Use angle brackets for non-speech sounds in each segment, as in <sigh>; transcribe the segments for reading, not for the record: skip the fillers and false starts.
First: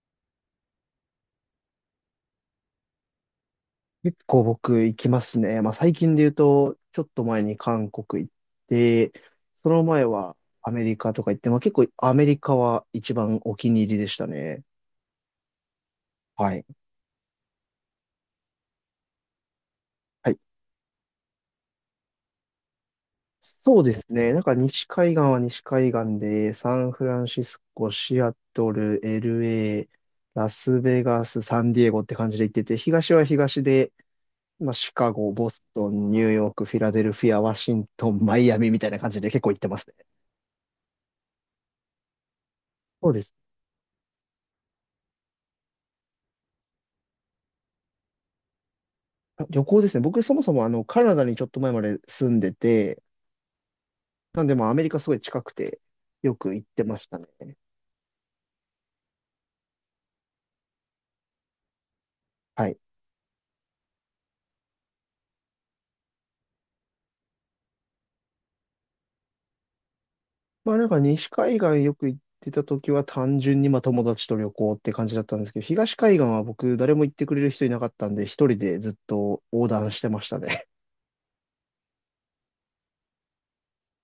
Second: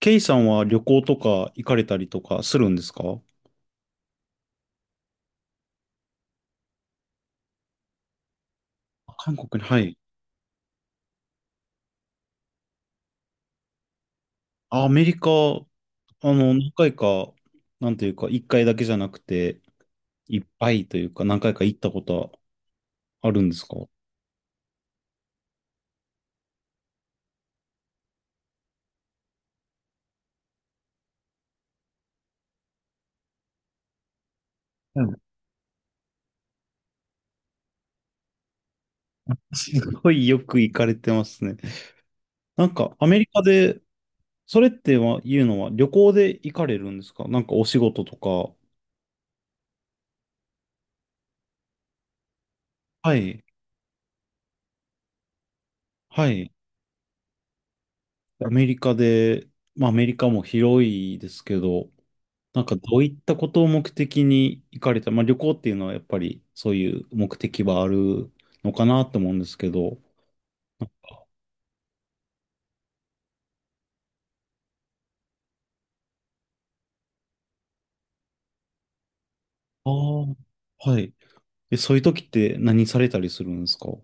ケイさんは旅行とか行かれたりとかするんですか？結構僕行きますね。まあ最近で言うと、ちょっと前に韓国行って、韓国に、そはのい。前はアメリカとか行って、まあ結構アメリカは一番お気に入りでしたね。あアメリカ、はい。何回か、なんというか、一回だけじゃなくて、はい。いっぱいというか、何回か行ったことあるんですか？そうですね。なんか西海岸は西海岸で、サンフランシスコ、シアトル、LA、ラスベガス、サンディエゴって感じで行ってて、東は東で、まあシうカん。ゴ、ボストン、ニューヨーク、フィラデルフィア、ワシントン、マイアミみたいな感じで結構行ってますすね。ごいよく行かれてますね。なんか、アそうメでリす。カで、それってはいうのは、旅行で行かれるんですか？なんかお仕事とか。あ、旅行ですね。僕、そもそもカナダにちょっと前まで住んでて、はい、なんで、まあ、アメリカすごい近くて、はよい。く行ってましたね。アメリカで、まあ、アメリカも広いですけど、なんはかい。どういったことを目的に行かれた、まあ、旅行っていうのはやっぱりそういう目的はあるのかなと思うんですけど。まあ、なんか、西海岸よく行ってた時は、単純に、まあ、友達と旅行って感じだったんですけど、東海岸は僕、誰も行ってくれる人いなかったんで、一人でずっと横あ断してまあ、したね。はい。え、そういう時って何されたりするんですか？は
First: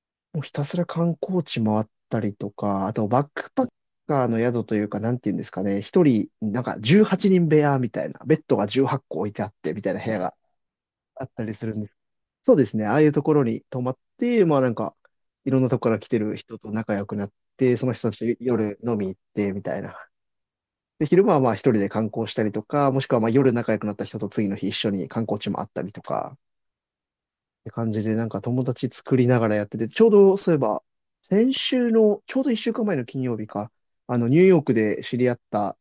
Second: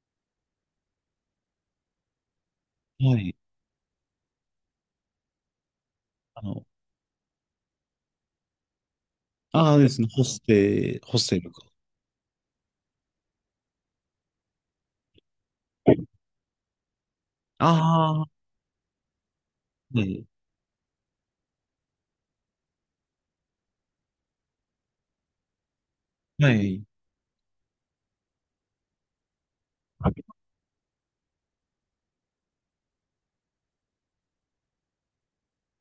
<laughs> もうひたすら観光地回ったりとか、あと、バッい。クパッカーの宿というか、なんていうんですかね、一人、あなんの、か、18人部屋みたいな、ベッドが18個置いてあって、ああみでたいすなね、部屋がホあスっテたルりか。するんです。そうですね。ああいうところに泊まって、まあなんか、いろんなとこから来てる人と仲良くなっあて、その人あ、たちはと夜飲み行ってみたいな。い。で、昼間はまあ一人で観光したりとか、もしくはまあ夜仲良くなった人と次の日一緒に観光地もあったりとか、はい。って感じでなんか友達作りながらやってて、ちょうどそういえば、先週の、ちょうど一週間前の金曜日か、ニューヨークで知り合った、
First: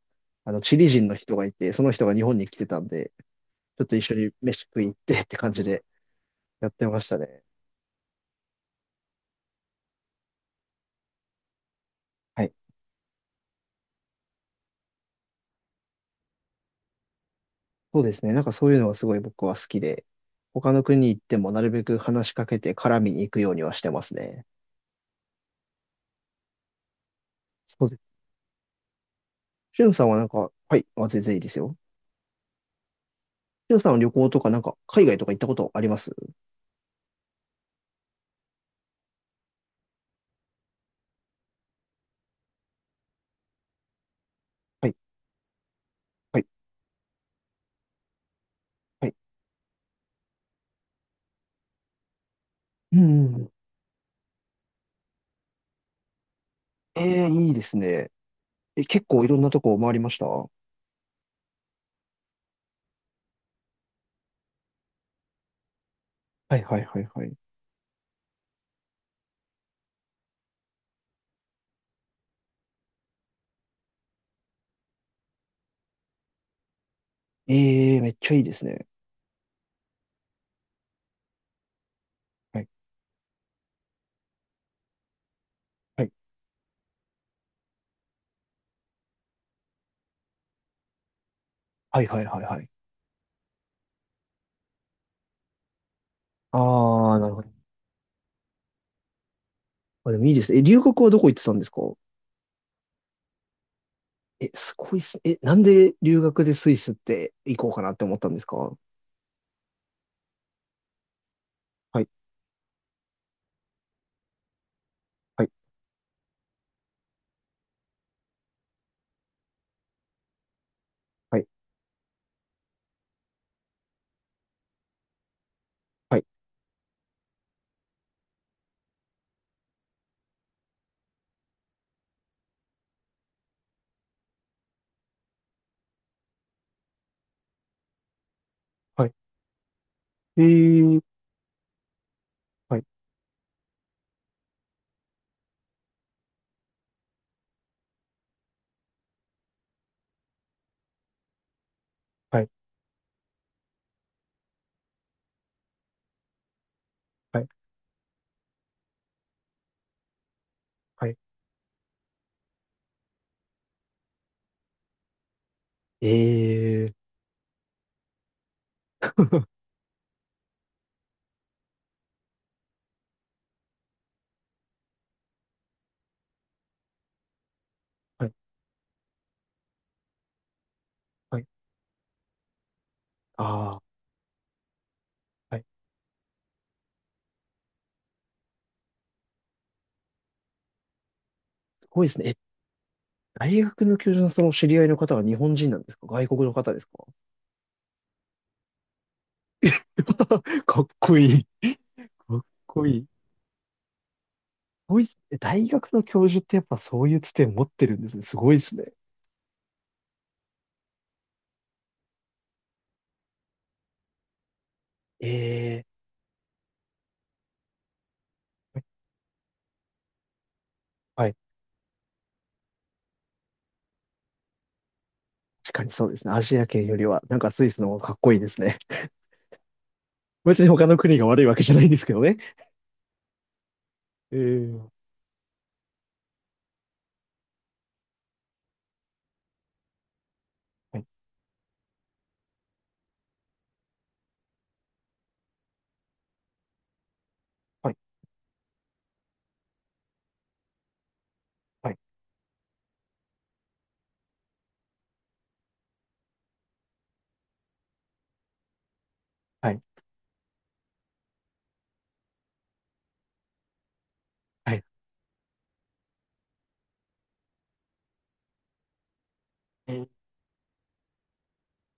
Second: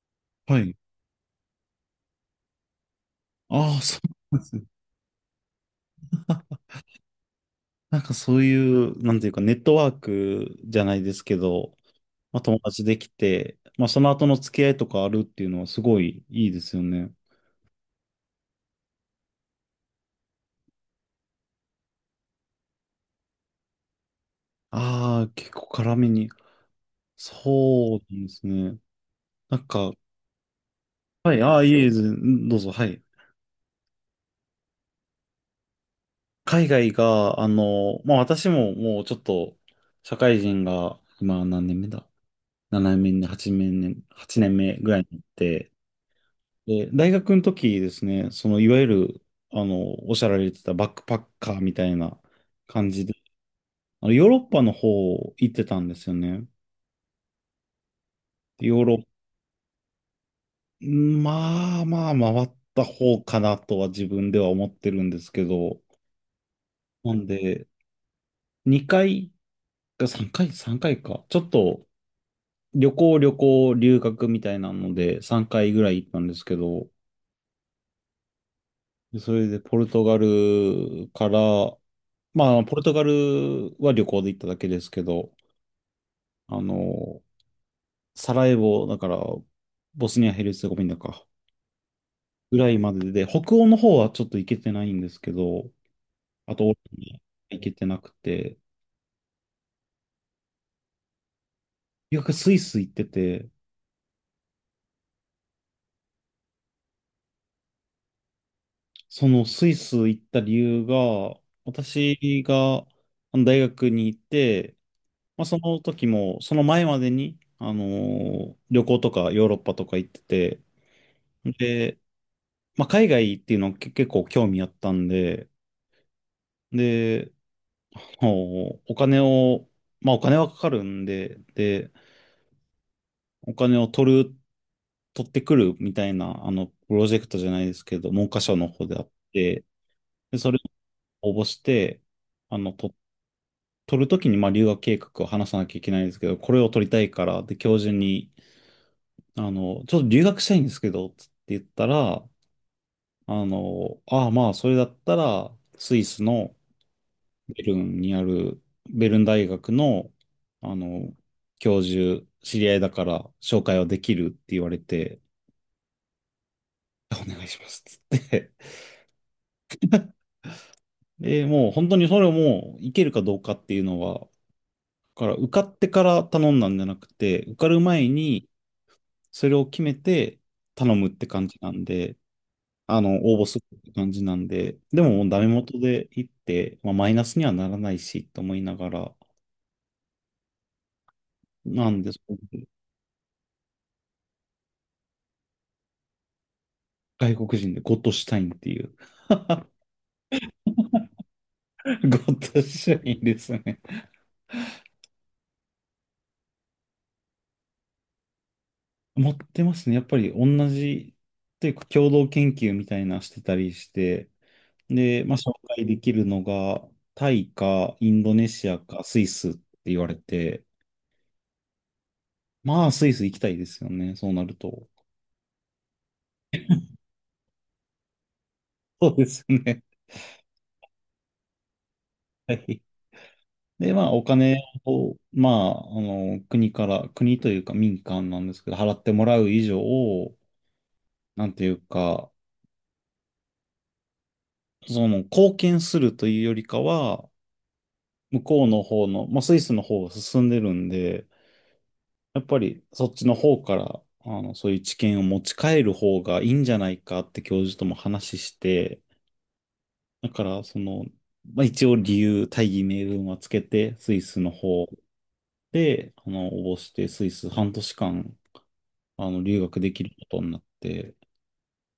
はい。チリ人の人がいて、その人が日本に来てたんで、ああ、ちょっとそ一緒にうなんです飯ね。食い行ってって感じであ、やってましたね。なんかそういう、なんていうか、ネットワークじゃないですけど、まあ、はい。友達できて、まあ、その後の付き合いとかあるっていうのはすごいいいですよね。そうですね。なんかそういうのがすごい僕は好きで、他の国行ってもなるべく話しかけて絡みに行くようにはしてますね。ああ、結構辛めに。そうでそうす。なんですね。なんしゅか、んさんはなんか、はい、あ、全は然いい、いであすあ、いよ。えいえ、どうぞ、はい。しゅんさんは旅行とかなんか海外とか行ったことあります？海外が、まあ私ももうちょっと、社会人が、今何年目だ？ 7 年目、8年目、8年目はぐい、らいになって、はい、で、大学の時ですね、その、いわゆはい。る、おっしゃられてたバックパッカーみたいな感うじで、ん、うん。ヨーロッパの方行ってたんですよね。ええ、いいですね。でヨえ、ーロッ結構いろんなとこ回りました？はまあまあ回った方かなとは自分では思ってるんですけど、いはいはいなはんい。で、2回か3回、3回かいか。ちょっと旅行、旅行、留学みたいなので3回ぐらい行ったんですけど、ええ、めっちゃいいですね。でそれでポルトガルから、まはあい、ポルトガルは旅行で行っただけですけど、はい、あの、サラエボ、だからボスニア・ヘルツェゴビナか、はいはいはいぐはらい。いまでで、北欧の方はちょっと行けてないんですけど、ああと、オーストあ、リなるほど。ア行けてなくて、あ、でもいいですね。え、留学はどこ行ってたんですか？留学スイス行ってて、え、すごいっす。え、なんで留学でスイスって行こうかなって思ったんですか？はそのスイス行った理由が、い、私があの大学に行って、まはあ、い、その時も、その前までに、旅行とかヨーロッパとか行ってて、はい、で、まあ、海外っていうのけ結構興味あったんで、はい、で、もうお金を、まあ、お金はかかるんで、で、お金を取ってくるみたいな、プロジェクトじゃないですけど、文科省の方であはっい。て、で、えそれー、を応募して、あの、はい、と、取るときに、まあ、留学計画を話さなきゃいけないんですけど、これを取りたいから、で、教授に、ちょっと留学したいんですけど、つって言ったら、はい、ああ、まあ、それだったら、スイスのはい、ベルンにある、ベルン大学の、あはの、い。教授、知り合いだから、紹介はできるって言われて、えー、お願いします、つって。で、もう本当にそれをもう、いけるかどうかっていうのは、受かってから頼んだんじゃなくて、受かる前はい、に、それを決めて頼むっては感い。じなんで、応募するあっあ、て感じなんで、でももうダメはい。元で行って、まあ、マイナスにはならないし、と思いながら、すなんごいで、でそすね。え、う。大学の教授のその知り合いの方は日本人なんですか？外国の方ですか？ 外国人でゴッドシュタインっていう <laughs> ゴ <laughs> かっこいい。かっッドこシいュい。タインすですね。ごいっす。え、大学の教授ってやっぱそういうつて持ってるんですね。すごいですね。持ってますね。やっぱり同じ、というか共同研究みたいなしてたりして、で、まあ、紹介でえきるのが、タイか、インドネシアー、か、スイスって言われて、はい。まあ、スイス行きたいですよね、そうなると。確かにそうですね。アジア圏よりは、なんかスイスの方がかっこいいですね。そうですよね。別に他の国が悪いわけじゃないんですけどね。はい。で、まあ、おえ金ー、を、まあ、国から、国というか民間なんですけど、払ってもらう以上を、はい、なんていうか、その、貢献するというよりかは、はい、向こうの方の、まあ、スイスの方が進んでるんで、はい、やっぱりそっちの方から、そういう知見を持ち帰る方がいいんじゃないかって教授とも話して、はい、だからその、まあ、一応理由、大義名分はつけて、スイスのはい。方で、応募して、スイス半年間、留学でえきー、ることになって、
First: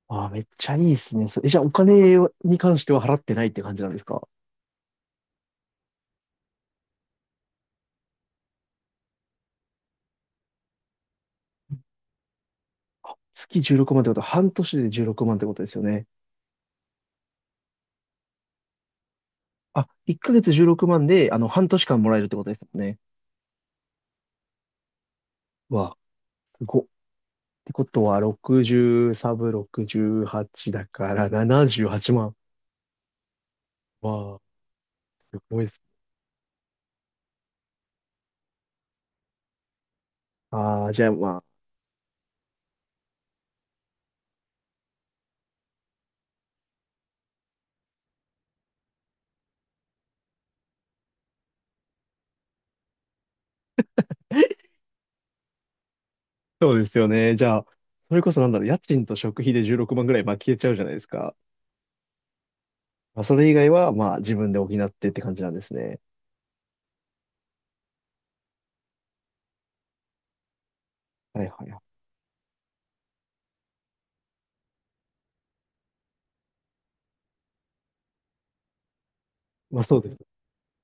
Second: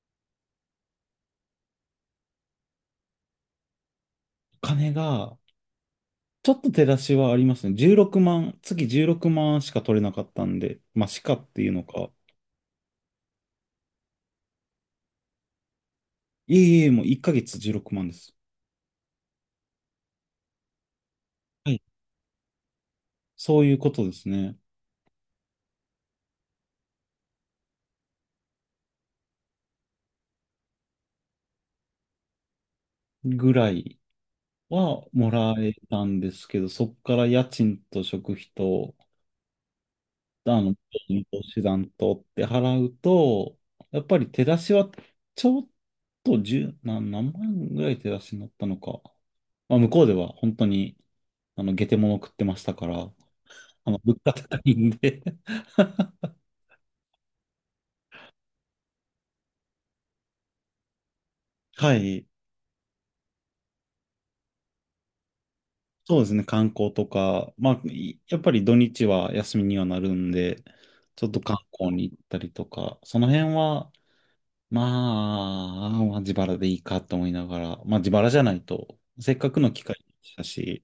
あー、めっちゃいいですね。そえ、じゃあお金に関しては払ってないって感じなんですか？お金が、ちょっと手出しはありますね。16万、月16万しか取れなかったんで、まあ、しかっていうのか、月16万ってことは半年で16万ってことですよね。いえいえ、もう1ヶ月16万です。あ、1ヶ月16万で、半はい、年間もらえるってことですよね。そういうことですね。わあ、すごっ。ってことは、60サブ68だから78万。ぐらいわあ、はもすらごいっえす。たんですけど、そこから家賃と食費と、あの、ああ、じゃあま投あ、資団とって払うと、やっぱり手出しはちょっと十何、何万ぐらい手出しになったのか。まあ、向こうでは本当に、下手物食ってましたから、物価高いんで <laughs> そうですよね。じゃあ、それこそなんだろう、家賃と食費で16万ぐらい、まあ消えちゃうじゃないですか。はい。まあ、それ以外は、まあ、自分で補ってって感じなんですね。そうですね、観光とか、まあ、いやっぱり土日は休みにはなるんで、ちょっとはい観はいはい。光に行ったりとか、その辺は、ままあ自腹でいいかと思いながら、まあ自腹じゃないと、せっかくのま機あ、会そうでです。したし、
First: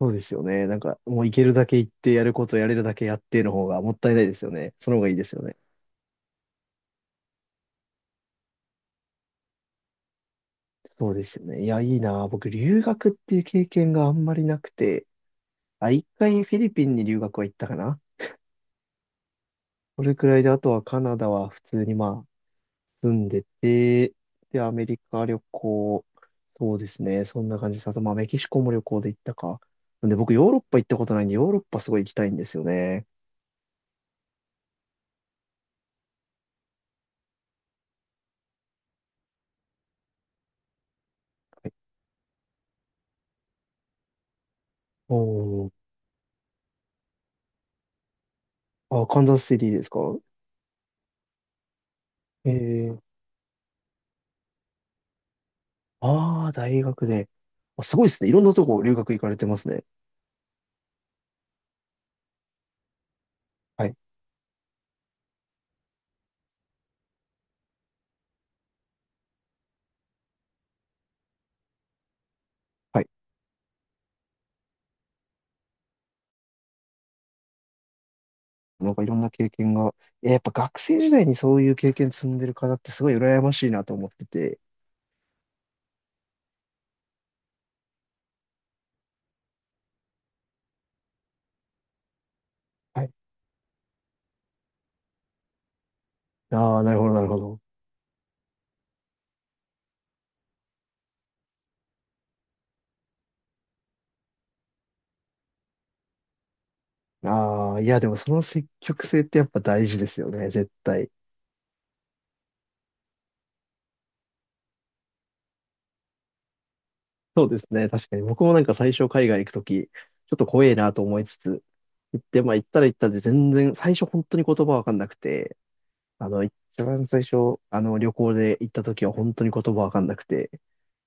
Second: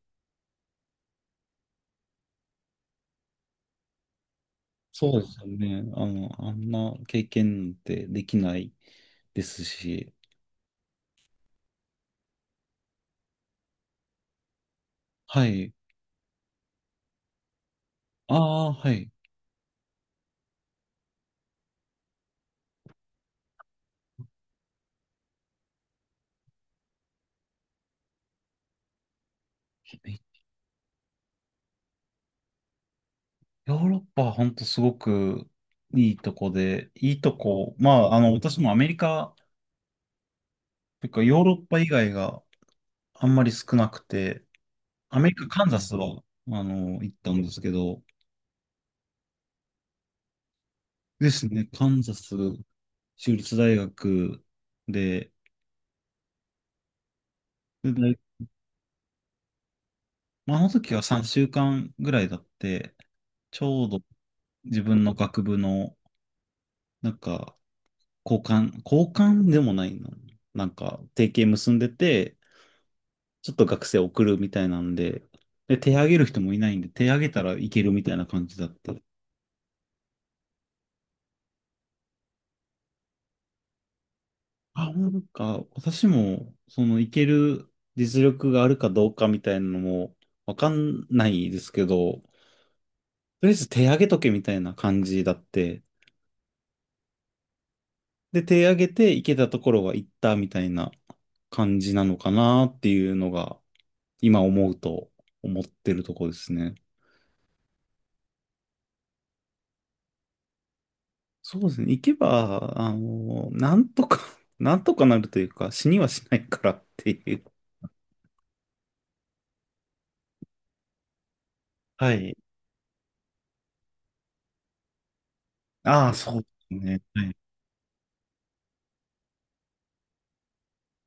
そうですよね。なんか、もう行けるだけ行って、やることやれるだけやっての方がもったいないですよね。その方がいいそうでですすよよね。ね。あんな経験ってできないですし、そうですよね。いや、いいな。僕、留学っていう経験があんまりなくて、はい。あ、一回フィリピンに留学は行ったかな。ああ、はい。それくらいで、あとはカナダは普通にまあ、住んでて、で、アメリカ旅行、そうですね。そんな感じです。あと、まあ、メキシコも旅行で行ったか。なんで、僕、ヨーロッパ行ったことないんで、ヨーロッパすごい行きたいんですよね。ヨーロッパは本当すごくいいとこで、いいとこ、まあ、私もアメリカ、というかヨーロッパ以外があんまり少なくて、おアメリカ、カンー、ザスは、行ったんですけど、あ、カンザスシティですか？ですね。カンザスええー、州立大学で、ああ、大学で。あ、ですごいで大すね。いろんなとこ留学行かれてますね。まあ、あの時は3週間ぐらいだって、ちょはうい。ど自分の学部の、なんか、交換、交換でもないの。なんか、提携結んでて、はい。ちょっと学生送るみたいなんで、で、手挙げる人もいないんで、手挙げたらいけるみたいな感じだっなんて。かいろんな経験が。いや、やっぱ学生時代にそういう経験積んでる方ってすごい羨ましいなと思ってて。あ、なんか、私も、その、いける実力があるかどうかみたいなのも、わかんないですけど、はい。とりあえず手上げとけみたいな感じだって。ああ、なるほど、なるほど。で、手上げて行けたところは行ったみたいな感じなのかなっていうのが、今思うと思ってるところですね。ああ、いや、でもその積極性ってやっぱ大事ですよね、絶対。そうですね。行けば、あの、なんとか <laughs> なんとかなるというか、死にはしないからっていう。そうですね。確かに僕もなんか最初海外行くとき、ちょっと怖えなと思いつつ、は行っい。て、まあ行ったら行ったで全然、最初本当に言葉わかんなくて、ああ、そうで一すね。番最はい。初、旅行で行った時は本当に言葉わかんなくて、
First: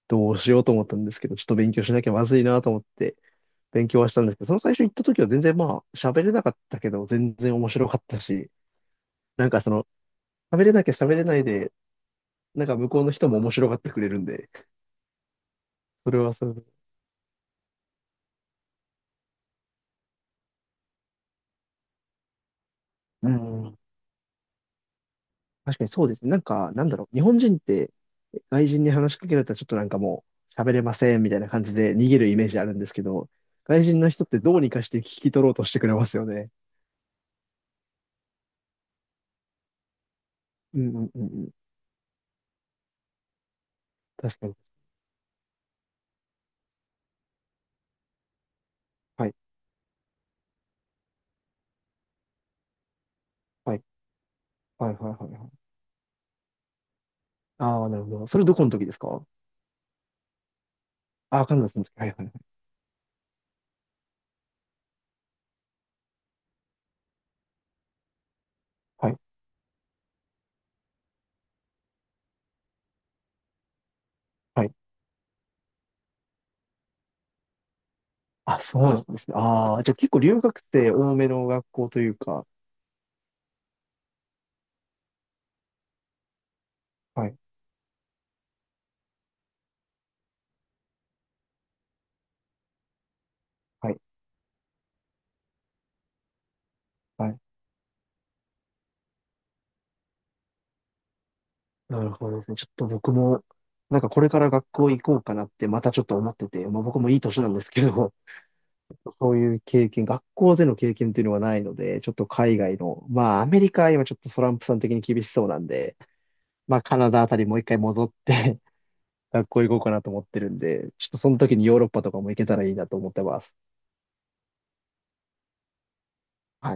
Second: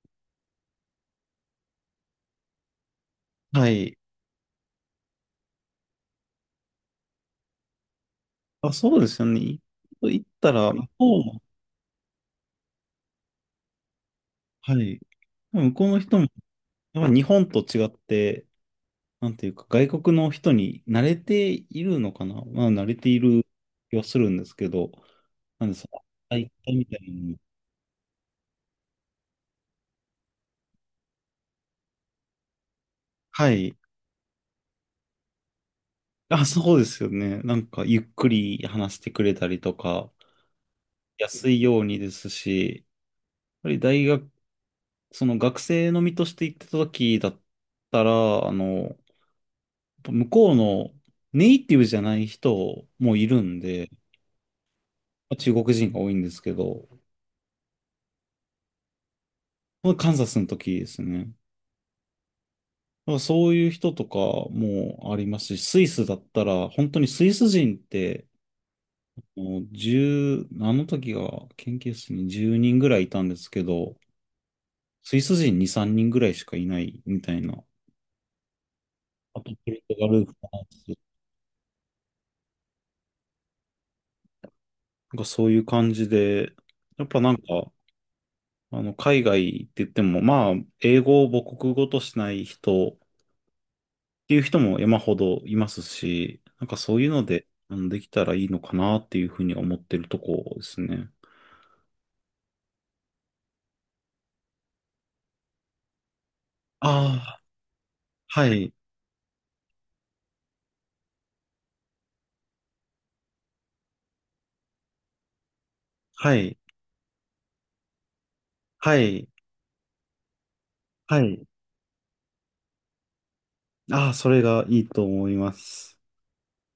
どうしようと思ったんですけど、ちょっと勉強しなきゃまずいなと思って、は勉い。強はしたんですけど、その最初行った時は全然まあ、喋れなかったけど、全然面白かったし、あ、そうですよね。なんかその、行った喋れら、な向きゃ喋これうなも、いで、なんか向こうの人も面白がってくれるんで、はい。向こうのそ人れも、はそれで、やっぱ日本と違って、なんていうか、外国の人に慣れているのかな。まあ、慣れていうるん、気はするんですけど、なんで確かにその、そうですね。なん大か、会なみんただろいなう。日のも本人って、外人に話しかけられたらちょっとなんかもう、喋れませんみたいな感じで逃げるイメージあるんですけど、はい。外人の人ってどうにかして聞き取ろうとしてくれますよあ、ね。そうですよね。なんか、ゆっくり話してくれたりとか、うんうんうんう安ん。いようにですし、やっぱり大学、確かに。その学生の身として行ってた時だったら、はい。向こうのネイティブじゃない人もいるんはい。で、はいはいはいまあは中い。国人が多いんですけど、ああ、なるほど。それどこの時ですか？カンザスの時ですね。ああー、カンザスの時。はいはいはい。なんかそういう人とかもありますし、スイスだったら、本当にスイス人って、はい。もう10、あの時が研究室に10人ぐらいいたんですけど、はい。スイス人2、3人ぐらいしかいないみたいな、あ、そうなんですね。あとポあルあ、じゃトあガ結構ル、フ留ラ学ンス生な多めの学校というか。んかそういう感じで、やっぱはなんい。か、海外って言っても、まあ、英語を母国語としない人っはい。ていう人も山ほどいますし、なんかそういうのはい。で、できたらいいのかなっていうふうに思ってるとこですね。なるほどですね。ちょっと僕も、なんかこれから学校行こうかなってまたちょっと思ってて、まあ僕もいいあ年あ、なんですけど、はい、そういう経験、学校での経験っていうのはないので、ちょっと海外の、まあアメリカは今ちょっとトランプさん的に厳しそうなんで、はい、まあカナダあたりもう一回戻って はい、<laughs> 学校行こうかなと思ってるんで、ちょっとはそのい。時にヨーロッパとかも行けたらいいなと思ってます。ああ、それがいいと思います。はい